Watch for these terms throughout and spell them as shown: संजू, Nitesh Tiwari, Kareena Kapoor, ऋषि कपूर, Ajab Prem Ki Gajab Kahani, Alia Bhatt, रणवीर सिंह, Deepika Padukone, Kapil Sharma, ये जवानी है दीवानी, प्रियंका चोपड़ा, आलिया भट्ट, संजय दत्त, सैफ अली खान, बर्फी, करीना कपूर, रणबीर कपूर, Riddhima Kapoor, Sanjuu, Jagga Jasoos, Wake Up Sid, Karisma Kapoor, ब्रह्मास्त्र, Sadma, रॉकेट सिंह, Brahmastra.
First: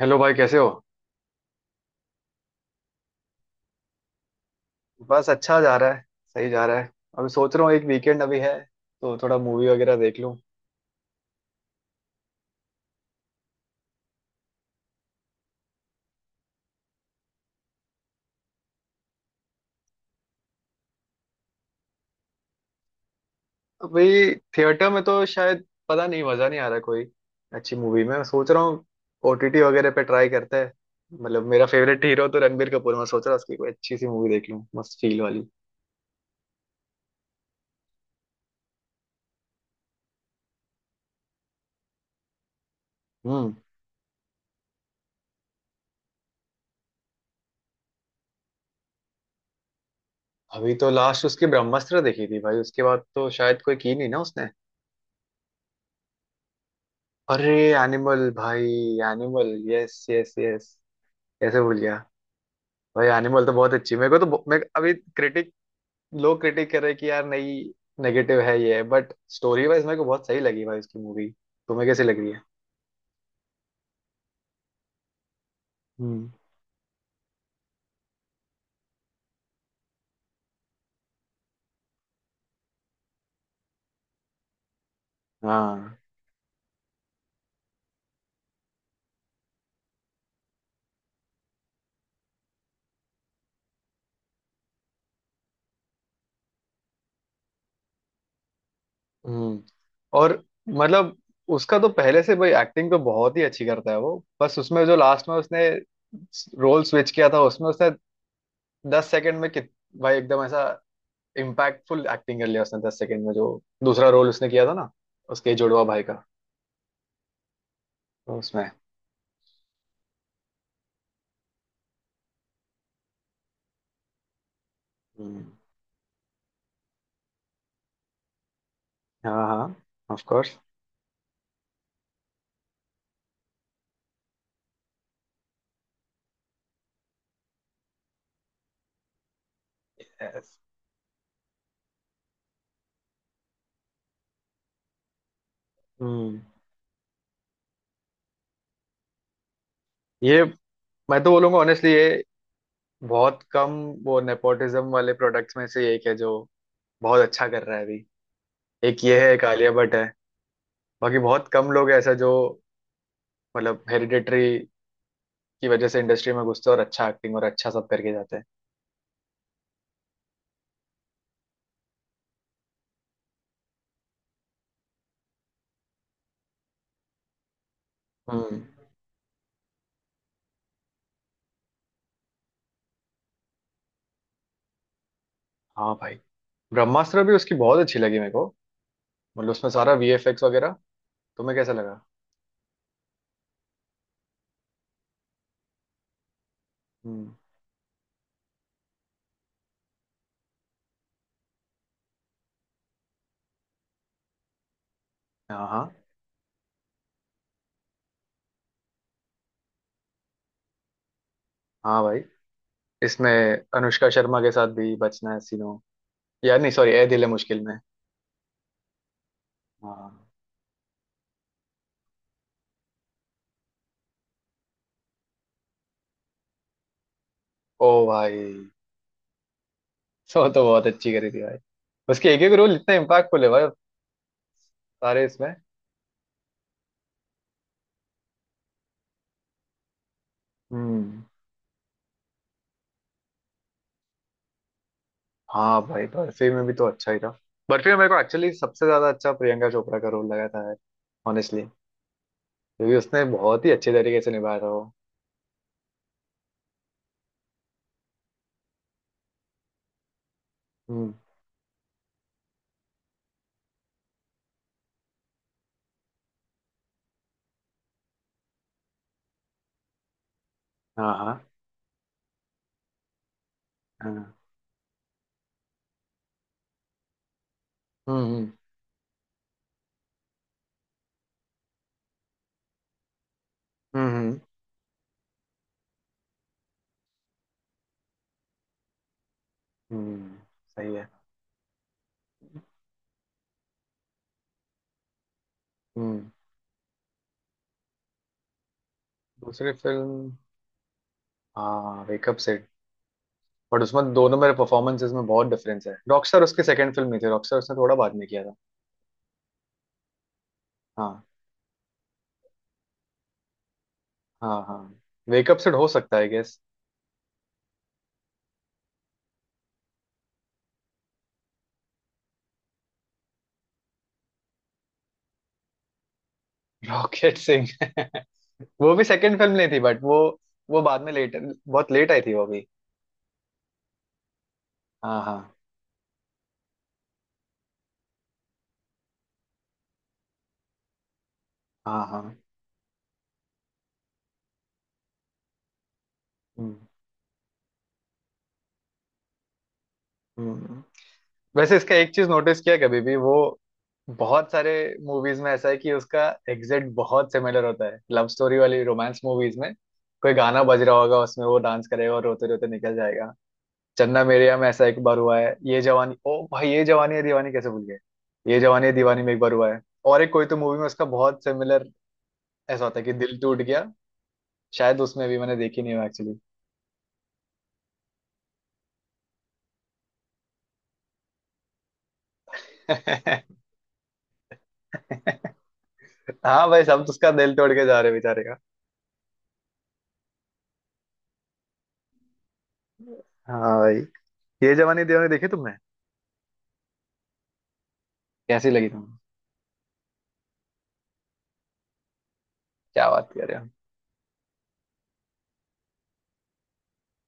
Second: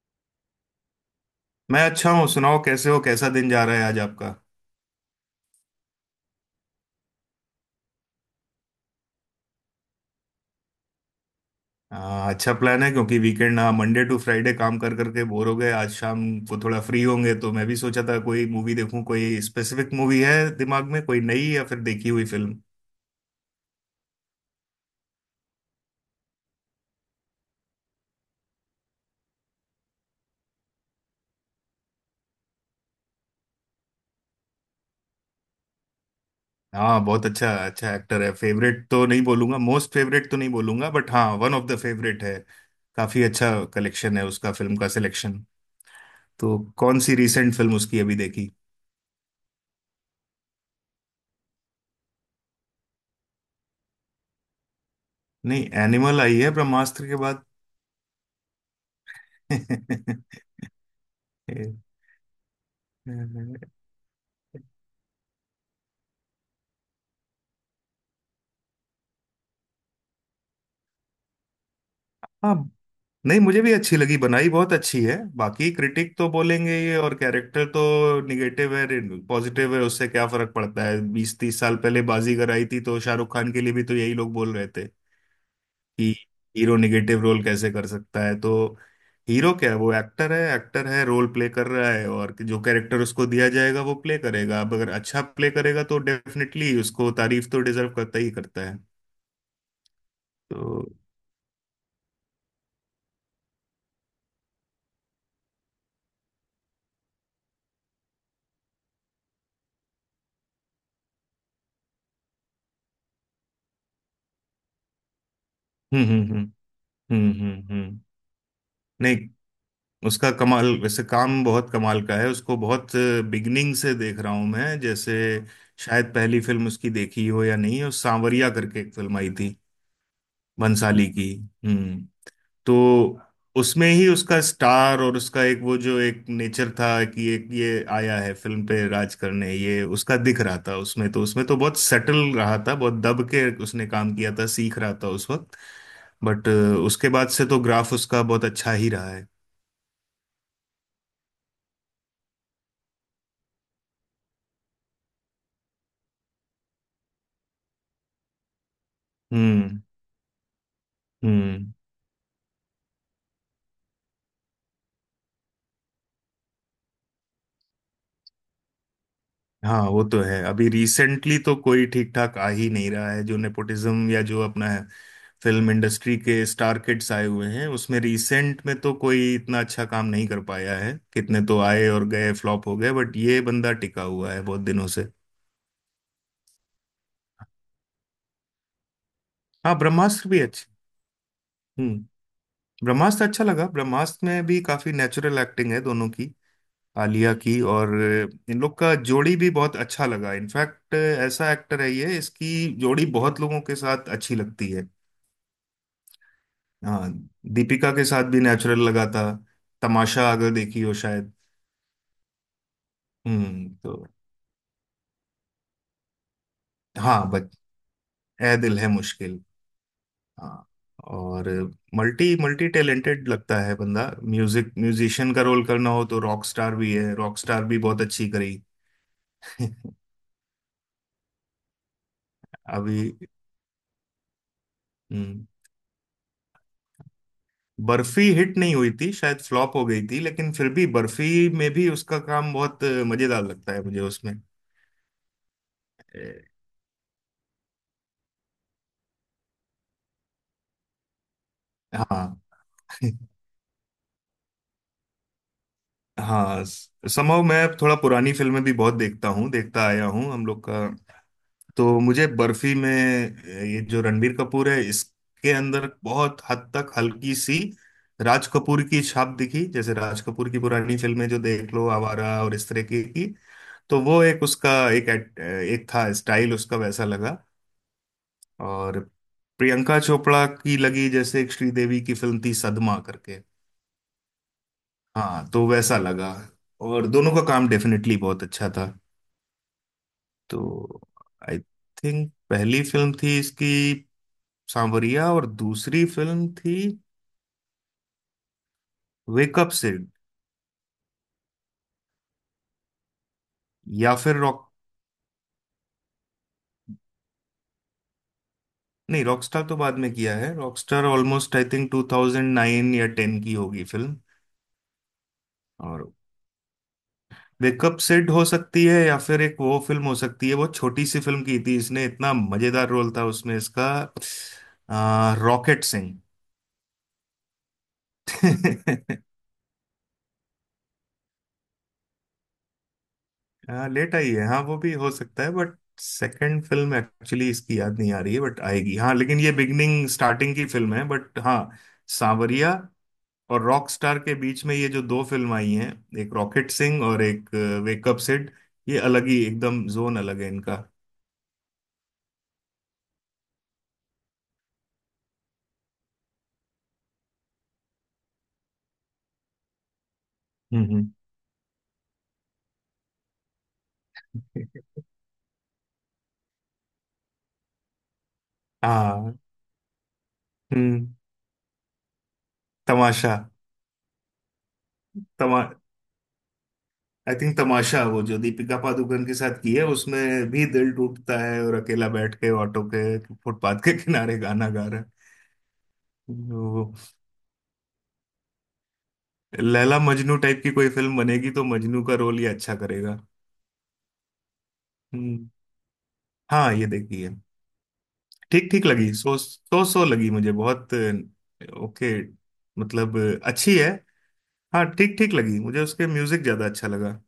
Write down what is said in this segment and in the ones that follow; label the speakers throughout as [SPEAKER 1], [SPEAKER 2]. [SPEAKER 1] Hello भाई कैसे हो।
[SPEAKER 2] मैं अच्छा हूँ। सुनाओ, कैसे हो? कैसा दिन जा रहा है आज आपका?
[SPEAKER 1] बस अच्छा जा रहा है। सही जा रहा है। अभी सोच रहा हूँ एक वीकेंड अभी है तो थोड़ा मूवी वगैरह देख लूँ।
[SPEAKER 2] अच्छा प्लान है क्योंकि वीकेंड ना, मंडे टू फ्राइडे काम कर करके बोर हो गए। आज शाम को थोड़ा फ्री होंगे तो मैं भी सोचा था कोई मूवी देखूं। कोई स्पेसिफिक मूवी है दिमाग में, कोई नई या फिर देखी हुई फिल्म?
[SPEAKER 1] अभी थिएटर में तो शायद पता नहीं, मज़ा नहीं आ रहा कोई अच्छी मूवी में, मैं सोच रहा हूँ ओटीटी वगैरह पे ट्राई करते हैं। मतलब मेरा फेवरेट हीरो तो रणबीर कपूर, मैं सोच रहा हूँ उसकी कोई अच्छी सी मूवी देख लूँ मस्त फील वाली।
[SPEAKER 2] हाँ, बहुत अच्छा अच्छा एक्टर है। फेवरेट तो नहीं बोलूंगा, मोस्ट फेवरेट तो नहीं बोलूंगा, बट हाँ वन ऑफ द फेवरेट है। काफी अच्छा
[SPEAKER 1] हम्म।
[SPEAKER 2] कलेक्शन है उसका, फिल्म का सिलेक्शन। तो कौन सी रिसेंट फिल्म उसकी अभी देखी?
[SPEAKER 1] अभी तो लास्ट उसकी ब्रह्मास्त्र देखी थी भाई, उसके बाद तो शायद कोई की नहीं ना उसने।
[SPEAKER 2] नहीं, एनिमल आई है ब्रह्मास्त्र के बाद।
[SPEAKER 1] अरे। एनिमल भाई। Animal, yes yes yes. कैसे भूल गया। भाई एनिमल तो बहुत अच्छी मेरे को तो मैं अभी क्रिटिक, लोग क्रिटिक कर रहे हैं कि यार नहीं, नेगेटिव है ये, बट स्टोरी वाइज मेरे को बहुत सही लगी भाई उसकी मूवी। तुम्हें कैसी लग रही है।
[SPEAKER 2] हाँ। नहीं, मुझे भी अच्छी लगी। बनाई बहुत अच्छी है। बाकी क्रिटिक तो
[SPEAKER 1] हम्म।
[SPEAKER 2] बोलेंगे ये। और कैरेक्टर तो निगेटिव है पॉजिटिव है, उससे क्या फर्क पड़ता है। 20 30 साल पहले बाजीगर आई थी तो शाहरुख खान के लिए भी तो यही लोग बोल रहे थे
[SPEAKER 1] हाँ।
[SPEAKER 2] कि हीरो निगेटिव रोल कैसे कर सकता है। तो हीरो क्या है, वो एक्टर है। एक्टर है, रोल प्ले कर रहा है, और जो कैरेक्टर उसको दिया जाएगा वो प्ले करेगा। अब अगर अच्छा प्ले करेगा तो डेफिनेटली उसको तारीफ तो डिजर्व करता ही करता है।
[SPEAKER 1] हम्म। और।
[SPEAKER 2] तो
[SPEAKER 1] मतलब। उसका तो पहले से भाई एक्टिंग तो बहुत ही अच्छी करता है वो, बस उसमें जो लास्ट में उसने रोल स्विच किया था, उसमें उसने 10 सेकंड में कित भाई एकदम ऐसा इम्पैक्टफुल एक्टिंग कर लिया उसने 10 सेकंड में। जो दूसरा रोल उसने किया था ना उसके जुड़वा भाई का,
[SPEAKER 2] हम्म। हम्म।
[SPEAKER 1] तो उसमें।
[SPEAKER 2] नहीं, उसका कमाल, वैसे काम बहुत कमाल का है उसको। बहुत बिगनिंग से देख रहा हूं मैं। जैसे
[SPEAKER 1] हम्म।
[SPEAKER 2] शायद पहली फिल्म उसकी देखी हो या नहीं, उस सांवरिया करके एक फिल्म आई
[SPEAKER 1] हाँ
[SPEAKER 2] थी
[SPEAKER 1] हाँ। Of course.
[SPEAKER 2] भंसाली की। हम्म। तो उसमें ही उसका स्टार और उसका एक वो जो एक नेचर था कि एक ये आया है फिल्म पे राज करने, ये उसका दिख
[SPEAKER 1] Yes.
[SPEAKER 2] रहा था उसमें तो बहुत सटल रहा था, बहुत दब के उसने काम किया था, सीख रहा था उस वक्त।
[SPEAKER 1] हम्म।
[SPEAKER 2] बट उसके बाद से तो ग्राफ उसका बहुत अच्छा ही रहा है।
[SPEAKER 1] ये मैं तो बोलूंगा ऑनेस्टली, ये बहुत कम वो नेपोटिज्म वाले प्रोडक्ट्स में से एक है जो बहुत अच्छा कर रहा है अभी। एक ये है एक आलिया
[SPEAKER 2] हम्म
[SPEAKER 1] भट्ट है। बाकी बहुत कम
[SPEAKER 2] हम्म।
[SPEAKER 1] लोग ऐसा जो मतलब हेरिडिटरी की वजह से इंडस्ट्री में घुसते हैं और अच्छा एक्टिंग और अच्छा सब करके जाते हैं।
[SPEAKER 2] हाँ, वो तो है। अभी रिसेंटली तो कोई ठीक ठाक आ ही नहीं रहा है जो नेपोटिज्म, या जो अपना है फिल्म इंडस्ट्री के स्टार किड्स आए हुए हैं, उसमें
[SPEAKER 1] हम्म।
[SPEAKER 2] रिसेंट में तो कोई इतना अच्छा काम नहीं कर पाया है। कितने तो आए और गए, फ्लॉप हो गए, बट ये बंदा टिका हुआ है बहुत दिनों से।
[SPEAKER 1] हाँ भाई। ब्रह्मास्त्र भी उसकी बहुत अच्छी लगी मेरे को, मतलब उसमें
[SPEAKER 2] हाँ,
[SPEAKER 1] सारा
[SPEAKER 2] ब्रह्मास्त्र भी
[SPEAKER 1] वीएफएक्स
[SPEAKER 2] अच्छी।
[SPEAKER 1] वगैरह। तुम्हें कैसा लगा।
[SPEAKER 2] हम्म। ब्रह्मास्त्र अच्छा लगा। ब्रह्मास्त्र में भी काफी नेचुरल एक्टिंग है दोनों की, आलिया
[SPEAKER 1] हम्म।
[SPEAKER 2] की और। इन लोग का जोड़ी भी बहुत अच्छा लगा। इनफैक्ट ऐसा एक्टर है ये, इसकी जोड़ी बहुत लोगों के साथ अच्छी लगती है।
[SPEAKER 1] हाँ हाँ।
[SPEAKER 2] हाँ। दीपिका के साथ भी नेचुरल लगा था, तमाशा अगर देखी हो शायद।
[SPEAKER 1] हाँ भाई इसमें
[SPEAKER 2] हम्म। तो
[SPEAKER 1] अनुष्का शर्मा के साथ भी बचना है सीनो, यार नहीं सॉरी ए दिल है
[SPEAKER 2] हाँ, बच
[SPEAKER 1] मुश्किल में।
[SPEAKER 2] ए दिल है मुश्किल।
[SPEAKER 1] हाँ।
[SPEAKER 2] हाँ। और मल्टी मल्टी टैलेंटेड लगता है बंदा। म्यूजिक म्यूजिशियन का रोल करना हो तो रॉक स्टार भी है। रॉक स्टार भी
[SPEAKER 1] ओ
[SPEAKER 2] बहुत अच्छी
[SPEAKER 1] भाई
[SPEAKER 2] करी।
[SPEAKER 1] सो तो बहुत अच्छी करी थी भाई। उसके एक एक रोल इतना
[SPEAKER 2] अभी
[SPEAKER 1] इम्पैक्टफुल है भाई, सारे
[SPEAKER 2] हम्म।
[SPEAKER 1] इसमें।
[SPEAKER 2] बर्फी हिट नहीं हुई थी, शायद फ्लॉप हो गई थी, लेकिन फिर भी
[SPEAKER 1] हम्म।
[SPEAKER 2] बर्फी में भी उसका काम बहुत मजेदार लगता है, मुझे उसमें।
[SPEAKER 1] हाँ भाई
[SPEAKER 2] ए,
[SPEAKER 1] बर्फी में भी तो अच्छा ही था। बर्फी में मेरे को एक्चुअली सबसे ज्यादा अच्छा प्रियंका चोपड़ा का रोल लगा था यार, ऑनेस्टली।
[SPEAKER 2] हाँ।
[SPEAKER 1] क्योंकि उसने बहुत ही अच्छे तरीके से निभाया था वो।
[SPEAKER 2] हाँ समहाउ मैं थोड़ा पुरानी फिल्में भी बहुत देखता हूँ, देखता आया हूँ हम लोग का।
[SPEAKER 1] हम्म।
[SPEAKER 2] तो मुझे बर्फी में ये जो रणबीर कपूर है, इसके अंदर बहुत हद तक हल्की सी राज कपूर की छाप दिखी। जैसे राज कपूर की पुरानी
[SPEAKER 1] हाँ
[SPEAKER 2] फिल्में जो
[SPEAKER 1] हाँ
[SPEAKER 2] देख लो, आवारा और इस तरह की तो वो
[SPEAKER 1] हाँ।
[SPEAKER 2] एक उसका, एक एक था स्टाइल उसका, वैसा लगा।
[SPEAKER 1] हम्म हम्म
[SPEAKER 2] और प्रियंका चोपड़ा की लगी जैसे, एक श्रीदेवी की फिल्म थी सदमा करके,
[SPEAKER 1] हम्म।
[SPEAKER 2] हाँ तो वैसा लगा। और दोनों का काम डेफिनेटली बहुत अच्छा था।
[SPEAKER 1] हम्म। सही
[SPEAKER 2] तो
[SPEAKER 1] है।
[SPEAKER 2] आई थिंक पहली फिल्म थी इसकी सांवरिया, और दूसरी
[SPEAKER 1] हम्म।
[SPEAKER 2] फिल्म थी वेकअप
[SPEAKER 1] दूसरी
[SPEAKER 2] सिड।
[SPEAKER 1] फिल्म, हाँ वेकअप सेट। बट उसमें
[SPEAKER 2] या फिर
[SPEAKER 1] दोनों मेरे
[SPEAKER 2] रॉक
[SPEAKER 1] परफॉर्मेंसेस में बहुत डिफरेंस है, रॉकस्टार उसकी सेकंड फिल्म नहीं थी, रॉकस्टार उसने थोड़ा बाद में किया था।
[SPEAKER 2] नहीं रॉकस्टार तो बाद में किया है। रॉकस्टार
[SPEAKER 1] हाँ
[SPEAKER 2] ऑलमोस्ट आई थिंक 2009 या 10 की होगी फिल्म।
[SPEAKER 1] हाँ। हाँ। वेकअप सिड हो
[SPEAKER 2] और
[SPEAKER 1] सकता है गेस।
[SPEAKER 2] वेकअप सिड हो सकती है, या फिर एक वो फिल्म हो सकती है, बहुत छोटी सी फिल्म की थी इसने, इतना मजेदार रोल था उसमें इसका, रॉकेट
[SPEAKER 1] रॉकेट सिंह वो भी
[SPEAKER 2] सिंह।
[SPEAKER 1] सेकंड फिल्म नहीं थी, बट वो बाद में लेट, बहुत लेट आई थी वो भी।
[SPEAKER 2] हाँ लेट आई है। हाँ वो भी हो
[SPEAKER 1] हाँ
[SPEAKER 2] सकता है।
[SPEAKER 1] हाँ
[SPEAKER 2] बट सेकंड फिल्म एक्चुअली इसकी याद नहीं आ रही है, बट आएगी। हाँ लेकिन ये बिगनिंग स्टार्टिंग की फिल्म है, बट हाँ।
[SPEAKER 1] हाँ हाँ।
[SPEAKER 2] सांवरिया और रॉक स्टार के बीच में ये जो दो फिल्म आई हैं, एक रॉकेट
[SPEAKER 1] हम्म।
[SPEAKER 2] सिंह और एक वेकअप सिड, ये अलग ही एकदम, जोन अलग है
[SPEAKER 1] हम्म।
[SPEAKER 2] इनका।
[SPEAKER 1] वैसे इसका एक चीज नोटिस किया कभी भी, वो बहुत सारे मूवीज में ऐसा है कि उसका एग्जैक्ट बहुत सिमिलर होता है, लव स्टोरी वाली रोमांस मूवीज में कोई गाना बज रहा
[SPEAKER 2] हम्म।
[SPEAKER 1] होगा, उसमें वो डांस करेगा और रोते रोते निकल जाएगा। चन्ना मेरेया में ऐसा एक बार हुआ है, ये जवानी ओ भाई ये जवानी है दीवानी कैसे भूल गए। ये जवानी है दीवानी में
[SPEAKER 2] हाँ।
[SPEAKER 1] एक बार हुआ है। और एक कोई तो मूवी में उसका
[SPEAKER 2] हम्म।
[SPEAKER 1] बहुत सिमिलर ऐसा होता है कि
[SPEAKER 2] तमाशा।
[SPEAKER 1] दिल टूट गया, शायद उसमें भी मैंने
[SPEAKER 2] तमा
[SPEAKER 1] देखी नहीं एक्चुअली।
[SPEAKER 2] आई थिंक तमाशा, वो जो दीपिका पादुकोण के साथ की है, उसमें भी दिल टूटता है और अकेला बैठ के ऑटो के, फुटपाथ के किनारे गाना गा रहा
[SPEAKER 1] हाँ भाई सब तो
[SPEAKER 2] है।
[SPEAKER 1] उसका दिल तोड़ के जा रहे बेचारे का।
[SPEAKER 2] लैला मजनू टाइप की कोई फिल्म बनेगी तो मजनू का रोल ये अच्छा करेगा।
[SPEAKER 1] हाँ भाई, ये जवानी दीवानी देखी
[SPEAKER 2] हम्म।
[SPEAKER 1] तुमने।
[SPEAKER 2] हाँ ये देखी है। ठीक
[SPEAKER 1] कैसी
[SPEAKER 2] ठीक
[SPEAKER 1] लगी
[SPEAKER 2] लगी,
[SPEAKER 1] तुम्हें।
[SPEAKER 2] सो सो लगी मुझे, बहुत ओके।
[SPEAKER 1] क्या
[SPEAKER 2] मतलब
[SPEAKER 1] बात कर रहे हो।
[SPEAKER 2] अच्छी है। हाँ ठीक ठीक लगी मुझे, उसके म्यूजिक ज्यादा अच्छा लगा।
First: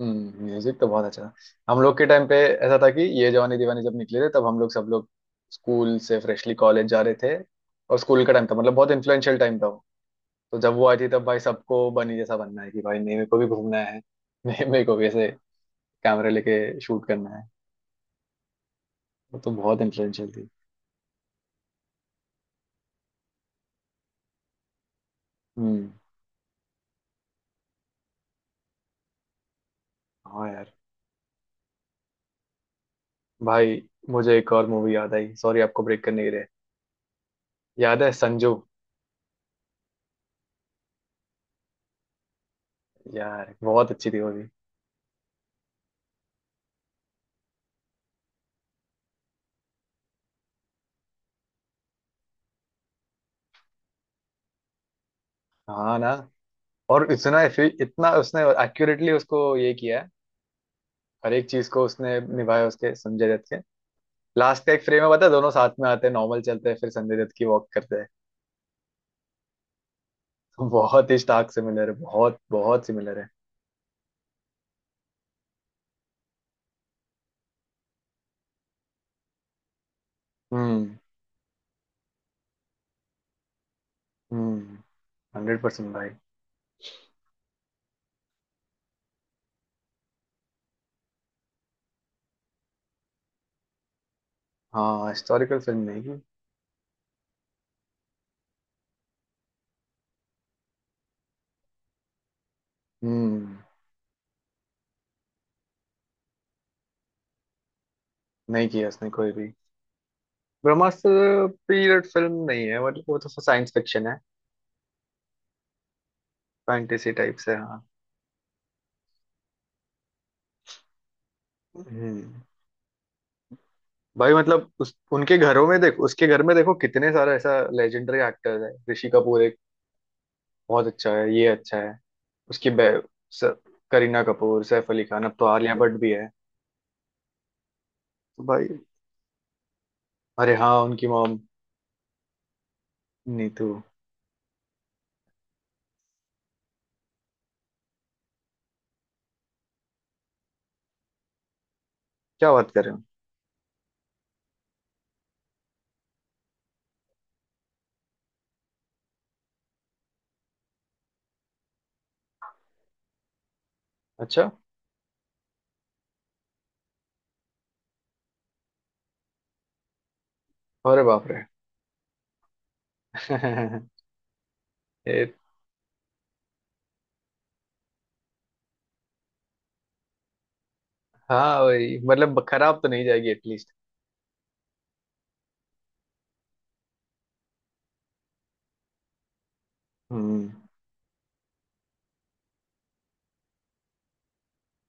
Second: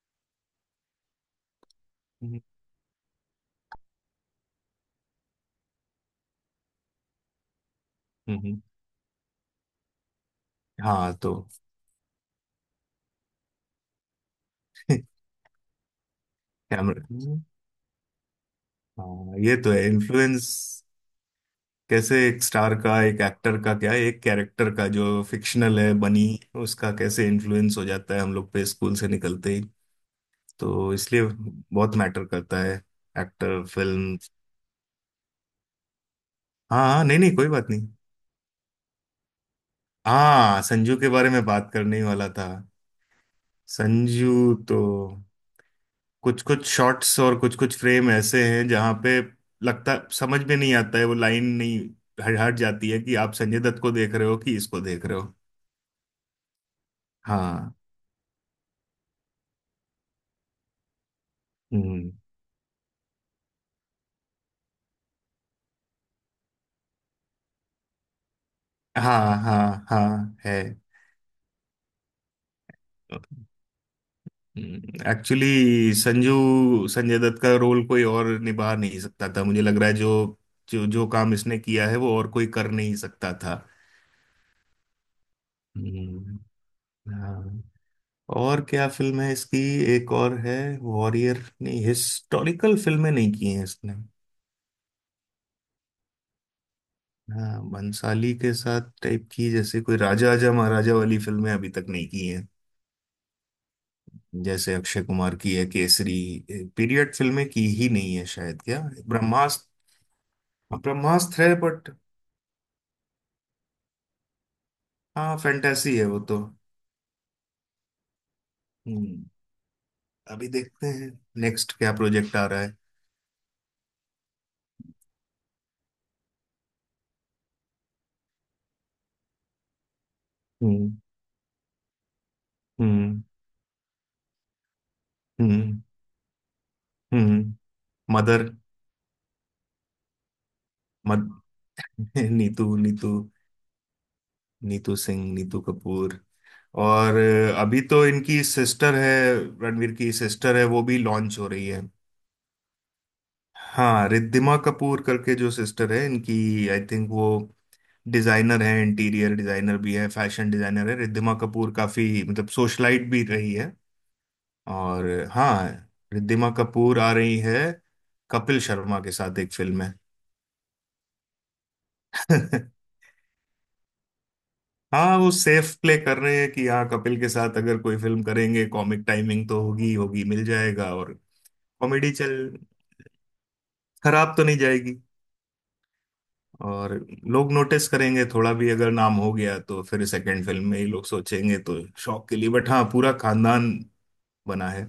[SPEAKER 1] म्यूजिक तो बहुत अच्छा था। हम लोग के टाइम पे
[SPEAKER 2] हम्म।
[SPEAKER 1] ऐसा था कि ये जवानी दीवानी जब निकले थे, तब हम लोग सब लोग स्कूल से फ्रेशली कॉलेज जा रहे थे। और स्कूल का टाइम था,
[SPEAKER 2] हम्म,
[SPEAKER 1] मतलब बहुत इन्फ्लुएंशियल टाइम था। तो जब वो आई थी
[SPEAKER 2] हाँ।
[SPEAKER 1] तब भाई
[SPEAKER 2] तो
[SPEAKER 1] सबको बनी जैसा बनना है कि भाई नहीं मेरे को भी घूमना है। मेरे को भी ऐसे कैमरे लेके
[SPEAKER 2] कैमरा।
[SPEAKER 1] शूट करना है। वो
[SPEAKER 2] हाँ,
[SPEAKER 1] तो
[SPEAKER 2] ये तो
[SPEAKER 1] बहुत
[SPEAKER 2] है
[SPEAKER 1] इन्फ्लुएंशियल
[SPEAKER 2] इन्फ्लुएंस।
[SPEAKER 1] थी।
[SPEAKER 2] कैसे एक स्टार का, एक एक्टर का, क्या एक कैरेक्टर का जो फिक्शनल
[SPEAKER 1] हम्म।
[SPEAKER 2] है बनी, उसका कैसे इन्फ्लुएंस हो जाता है हम लोग पे स्कूल से निकलते ही।
[SPEAKER 1] हाँ यार।
[SPEAKER 2] तो इसलिए बहुत मैटर करता है एक्टर,
[SPEAKER 1] भाई
[SPEAKER 2] फिल्म।
[SPEAKER 1] मुझे एक और मूवी याद आई, सॉरी आपको ब्रेक करने के लिए।
[SPEAKER 2] हाँ हाँ, नहीं नहीं कोई बात नहीं।
[SPEAKER 1] याद है संजू।
[SPEAKER 2] हाँ, संजू के बारे में बात करने ही वाला था।
[SPEAKER 1] यार बहुत अच्छी थी वो भी।
[SPEAKER 2] संजू तो, कुछ कुछ शॉट्स और कुछ कुछ फ्रेम ऐसे हैं जहाँ पे लगता, समझ में नहीं आता है, वो लाइन नहीं हट हट जाती है कि आप संजय दत्त को देख रहे हो कि इसको देख रहे हो।
[SPEAKER 1] हाँ ना, और इतना
[SPEAKER 2] हाँ।
[SPEAKER 1] इतना उसने एक्यूरेटली उसको ये किया है। हर एक चीज को
[SPEAKER 2] हम्म।
[SPEAKER 1] उसने निभाया उसके संजय दत्त के। लास्ट का एक फ्रेम है, पता है दोनों साथ में आते हैं नॉर्मल चलते हैं फिर संजय दत्त की वॉक करते हैं।
[SPEAKER 2] हाँ हाँ हाँ है।
[SPEAKER 1] बहुत ही स्टार्क सिमिलर है, बहुत बहुत सिमिलर है।
[SPEAKER 2] एक्चुअली संजू, संजय दत्त का रोल कोई और निभा नहीं सकता था, मुझे लग रहा है। जो जो
[SPEAKER 1] हम्म
[SPEAKER 2] जो काम इसने किया है वो और कोई कर नहीं सकता था।
[SPEAKER 1] हम्म 100% भाई।
[SPEAKER 2] हम्म, हाँ। और क्या फिल्म है इसकी, एक और है। वॉरियर, नहीं, हिस्टोरिकल फिल्में नहीं की हैं इसने।
[SPEAKER 1] हाँ हिस्टोरिकल फिल्म नहीं की।
[SPEAKER 2] हाँ भंसाली के साथ टाइप की, जैसे कोई राजा आजा महाराजा वाली फिल्में अभी तक नहीं की हैं।
[SPEAKER 1] हम्म।
[SPEAKER 2] जैसे अक्षय कुमार की है केसरी, पीरियड फिल्में की ही नहीं है शायद,
[SPEAKER 1] नहीं
[SPEAKER 2] क्या?
[SPEAKER 1] किया उसने कोई भी।
[SPEAKER 2] ब्रह्मास्त्र। ब्रह्मास्त्र
[SPEAKER 1] ब्रह्मास्त्र।
[SPEAKER 2] है बट।
[SPEAKER 1] पीरियड फिल्म नहीं है, मतलब वो तो साइंस फिक्शन है।
[SPEAKER 2] हाँ फैंटेसी है वो तो।
[SPEAKER 1] फैंटेसी टाइप से हाँ।
[SPEAKER 2] हम्म। अभी देखते हैं नेक्स्ट क्या प्रोजेक्ट
[SPEAKER 1] हम्म।
[SPEAKER 2] आ रहा है।
[SPEAKER 1] भाई मतलब उस उनके घरों में देख, उसके घर में देखो कितने सारे ऐसा लेजेंडरी एक्टर्स है, ऋषि कपूर एक, बहुत
[SPEAKER 2] हम्म
[SPEAKER 1] अच्छा है ये अच्छा है। उसकी बे
[SPEAKER 2] हम्म
[SPEAKER 1] स- करीना कपूर, सैफ अली खान, अब तो आलिया
[SPEAKER 2] हम्म
[SPEAKER 1] भट्ट भी है।
[SPEAKER 2] हम्म।
[SPEAKER 1] तो
[SPEAKER 2] मदर।
[SPEAKER 1] भाई। अरे हाँ उनकी
[SPEAKER 2] मद
[SPEAKER 1] मॉम।
[SPEAKER 2] नीतू नीतू।
[SPEAKER 1] नीतू।
[SPEAKER 2] नीतू सिंह, नीतू कपूर। और अभी तो इनकी सिस्टर है, रणवीर की सिस्टर है, वो भी लॉन्च हो रही है।
[SPEAKER 1] क्या बात कर रहे हो।
[SPEAKER 2] हाँ रिद्धिमा कपूर करके जो सिस्टर है इनकी, आई थिंक वो डिजाइनर है, इंटीरियर डिजाइनर भी है, फैशन डिजाइनर है। रिद्धिमा कपूर काफी, मतलब सोशलाइट भी रही है।
[SPEAKER 1] अच्छा।
[SPEAKER 2] और हाँ, रिद्धिमा कपूर आ रही है कपिल शर्मा के साथ एक फिल्म है।
[SPEAKER 1] अरे बाप रे
[SPEAKER 2] हाँ वो
[SPEAKER 1] ए,
[SPEAKER 2] सेफ प्ले कर रहे हैं कि हाँ, कपिल के साथ अगर कोई फिल्म करेंगे, कॉमिक टाइमिंग तो होगी होगी, मिल जाएगा। और
[SPEAKER 1] हाँ भाई
[SPEAKER 2] कॉमेडी
[SPEAKER 1] मतलब
[SPEAKER 2] चल,
[SPEAKER 1] खराब तो नहीं जाएगी एटलीस्ट।
[SPEAKER 2] खराब तो नहीं जाएगी। और लोग नोटिस करेंगे थोड़ा भी, अगर नाम हो गया तो फिर सेकंड
[SPEAKER 1] हम्म।
[SPEAKER 2] फिल्म में ही लोग सोचेंगे। तो शौक के लिए, बट हाँ पूरा खानदान बना है।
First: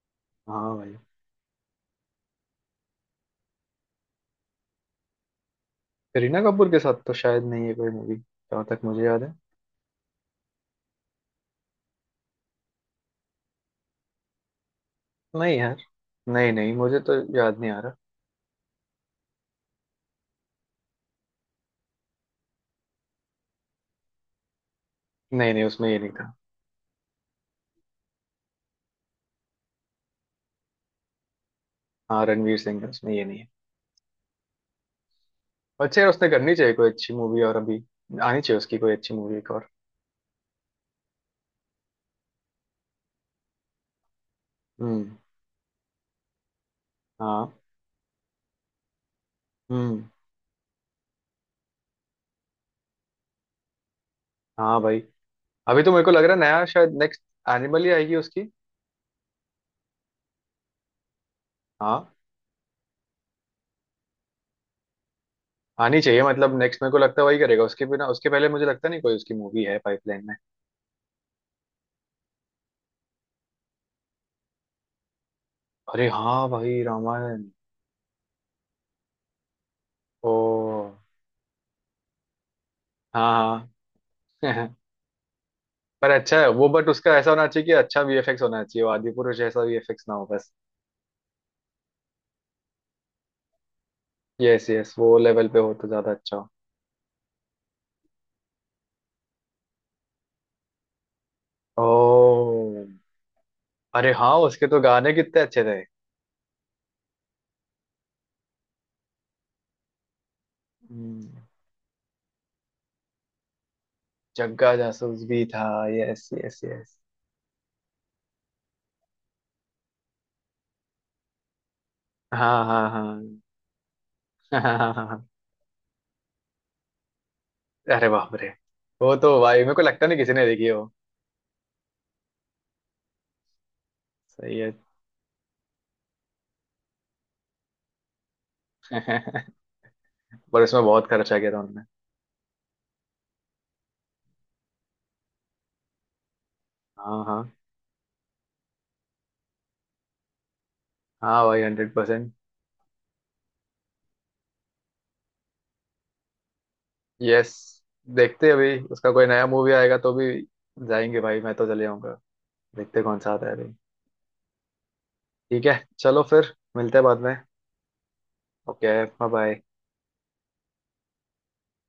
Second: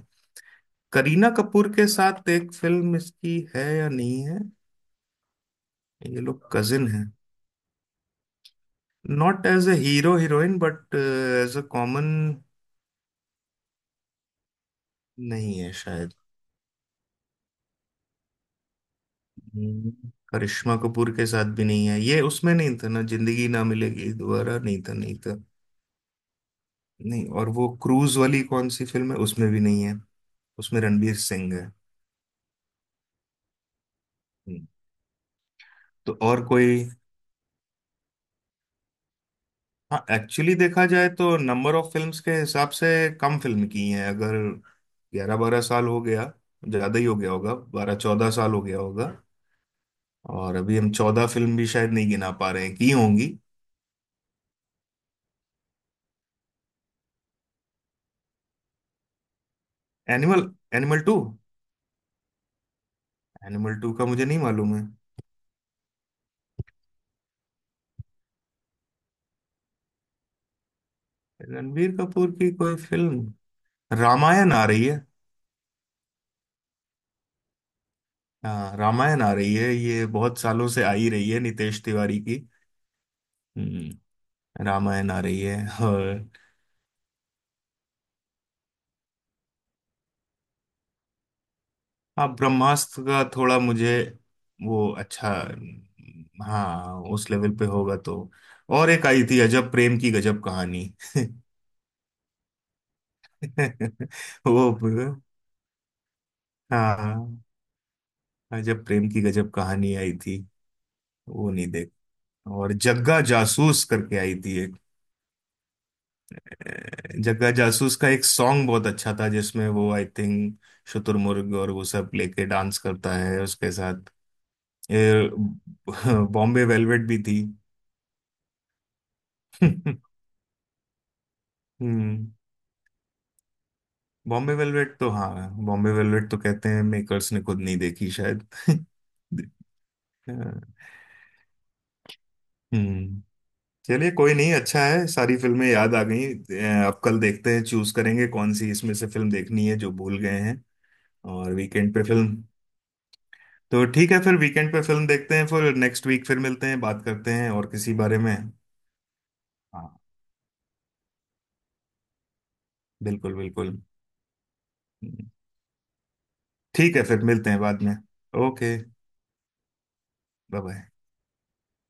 [SPEAKER 1] हाँ भाई।
[SPEAKER 2] करीना कपूर के साथ एक फिल्म इसकी है या नहीं है, ये
[SPEAKER 1] करीना
[SPEAKER 2] लोग
[SPEAKER 1] कपूर के
[SPEAKER 2] कजिन,
[SPEAKER 1] साथ तो शायद नहीं है कोई मूवी, जहाँ तक मुझे याद है।
[SPEAKER 2] Not as a hero heroine but as a common.
[SPEAKER 1] नहीं
[SPEAKER 2] नहीं है
[SPEAKER 1] यार।
[SPEAKER 2] शायद।
[SPEAKER 1] नहीं नहीं मुझे तो याद नहीं आ रहा।
[SPEAKER 2] हम्म, करिश्मा कपूर के साथ भी नहीं है ये। उसमें नहीं था ना जिंदगी ना मिलेगी दोबारा? नहीं था नहीं था।
[SPEAKER 1] नहीं नहीं उसमें ये नहीं था।
[SPEAKER 2] नहीं, और वो क्रूज वाली कौन सी फिल्म है उसमें भी नहीं है, उसमें रणबीर सिंह है।
[SPEAKER 1] हाँ रणवीर सिंह है, उसमें ये नहीं है।
[SPEAKER 2] हम्म,
[SPEAKER 1] अच्छा यार
[SPEAKER 2] तो
[SPEAKER 1] उसने
[SPEAKER 2] और
[SPEAKER 1] करनी चाहिए
[SPEAKER 2] कोई।
[SPEAKER 1] कोई अच्छी मूवी, और अभी आनी चाहिए उसकी कोई अच्छी मूवी एक और।
[SPEAKER 2] हाँ एक्चुअल्ली देखा जाए तो नंबर ऑफ फिल्म्स के हिसाब से कम फिल्म की हैं अगर।
[SPEAKER 1] हम्म।
[SPEAKER 2] 11 12 साल हो गया, ज्यादा ही हो गया
[SPEAKER 1] हाँ।
[SPEAKER 2] होगा, 12 14 साल हो गया होगा।
[SPEAKER 1] हम्म।
[SPEAKER 2] और अभी हम 14 फिल्म भी शायद नहीं गिना पा रहे हैं की होंगी।
[SPEAKER 1] हाँ भाई, अभी तो मेरे को लग रहा है नया शायद नेक्स्ट एनिमल ही आएगी उसकी।
[SPEAKER 2] एनिमल। Animal two.
[SPEAKER 1] हाँ।
[SPEAKER 2] एनिमल टू का मुझे नहीं मालूम है।
[SPEAKER 1] आनी चाहिए, मतलब नेक्स्ट मेरे को लगता है वही करेगा, उसके बिना उसके पहले मुझे लगता नहीं कोई उसकी मूवी है पाइपलाइन।
[SPEAKER 2] रणबीर कपूर की कोई फिल्म, रामायण आ रही है।
[SPEAKER 1] अरे हाँ भाई रामायण।
[SPEAKER 2] हाँ रामायण आ रही है, ये बहुत सालों से आ
[SPEAKER 1] ओ।
[SPEAKER 2] ही रही है, नितेश तिवारी की।
[SPEAKER 1] हाँ।
[SPEAKER 2] हम्म,
[SPEAKER 1] हाँ
[SPEAKER 2] रामायण आ रही है।
[SPEAKER 1] पर
[SPEAKER 2] और
[SPEAKER 1] अच्छा है वो, बट उसका ऐसा होना चाहिए कि अच्छा वीएफएक्स होना चाहिए, वो आदिपुरुष जैसा वीएफएक्स ना हो बस।
[SPEAKER 2] हाँ ब्रह्मास्त्र का थोड़ा मुझे,
[SPEAKER 1] यस
[SPEAKER 2] वो
[SPEAKER 1] यस, वो
[SPEAKER 2] अच्छा,
[SPEAKER 1] लेवल पे हो तो ज्यादा अच्छा हो।
[SPEAKER 2] हाँ उस लेवल पे होगा तो। और एक आई थी अजब प्रेम की गजब कहानी।
[SPEAKER 1] ओ। अरे हाँ उसके तो गाने
[SPEAKER 2] वो
[SPEAKER 1] कितने अच्छे थे।
[SPEAKER 2] हाँ, हाँ, जब प्रेम की गजब कहानी आई थी।
[SPEAKER 1] हम्म,
[SPEAKER 2] वो नहीं देख, और जग्गा जासूस करके आई थी
[SPEAKER 1] जग्गा
[SPEAKER 2] एक।
[SPEAKER 1] जासूस भी था। Yes yes yes.
[SPEAKER 2] जग्गा जासूस का एक सॉन्ग बहुत अच्छा था जिसमें वो आई थिंक शुतुरमुर्ग और वो सब लेके
[SPEAKER 1] हाँ
[SPEAKER 2] डांस
[SPEAKER 1] हाँ
[SPEAKER 2] करता है
[SPEAKER 1] हाँ
[SPEAKER 2] उसके साथ।
[SPEAKER 1] हाँ हाँ हाँ।
[SPEAKER 2] ए, बॉम्बे वेलवेट भी थी।
[SPEAKER 1] अरे बाप रे, वो तो भाई मेरे को लगता नहीं किसी ने देखी है वो।
[SPEAKER 2] हम्म। बॉम्बे
[SPEAKER 1] सही है
[SPEAKER 2] वेलवेट तो, हाँ बॉम्बे वेलवेट तो कहते हैं मेकर्स ने खुद नहीं देखी शायद। अ,
[SPEAKER 1] पर उसमें बहुत खर्चा किया था उन्होंने।
[SPEAKER 2] हम्म। चलिए कोई नहीं, अच्छा है सारी फिल्में याद आ गई। अब कल
[SPEAKER 1] हाँ हाँ।
[SPEAKER 2] देखते हैं, चूज करेंगे कौन सी इसमें से फिल्म देखनी है जो भूल गए हैं।
[SPEAKER 1] हाँ
[SPEAKER 2] और
[SPEAKER 1] भाई हंड्रेड
[SPEAKER 2] वीकेंड पे
[SPEAKER 1] परसेंट।
[SPEAKER 2] फिल्म, तो ठीक है फिर वीकेंड पे फिल्म देखते हैं। फिर नेक्स्ट वीक फिर मिलते हैं, बात करते हैं
[SPEAKER 1] यस,
[SPEAKER 2] और किसी बारे में।
[SPEAKER 1] देखते हैं अभी उसका कोई नया मूवी आएगा
[SPEAKER 2] हाँ
[SPEAKER 1] तो भी जाएंगे भाई, मैं तो चले आऊंगा। देखते हैं कौन सा
[SPEAKER 2] बिल्कुल
[SPEAKER 1] आता है
[SPEAKER 2] बिल्कुल।
[SPEAKER 1] अभी। ठीक है चलो फिर
[SPEAKER 2] ठीक
[SPEAKER 1] मिलते
[SPEAKER 2] है
[SPEAKER 1] हैं बाद
[SPEAKER 2] फिर
[SPEAKER 1] में।
[SPEAKER 2] मिलते हैं बाद में। Okay
[SPEAKER 1] okay bye bye.
[SPEAKER 2] Bye bye.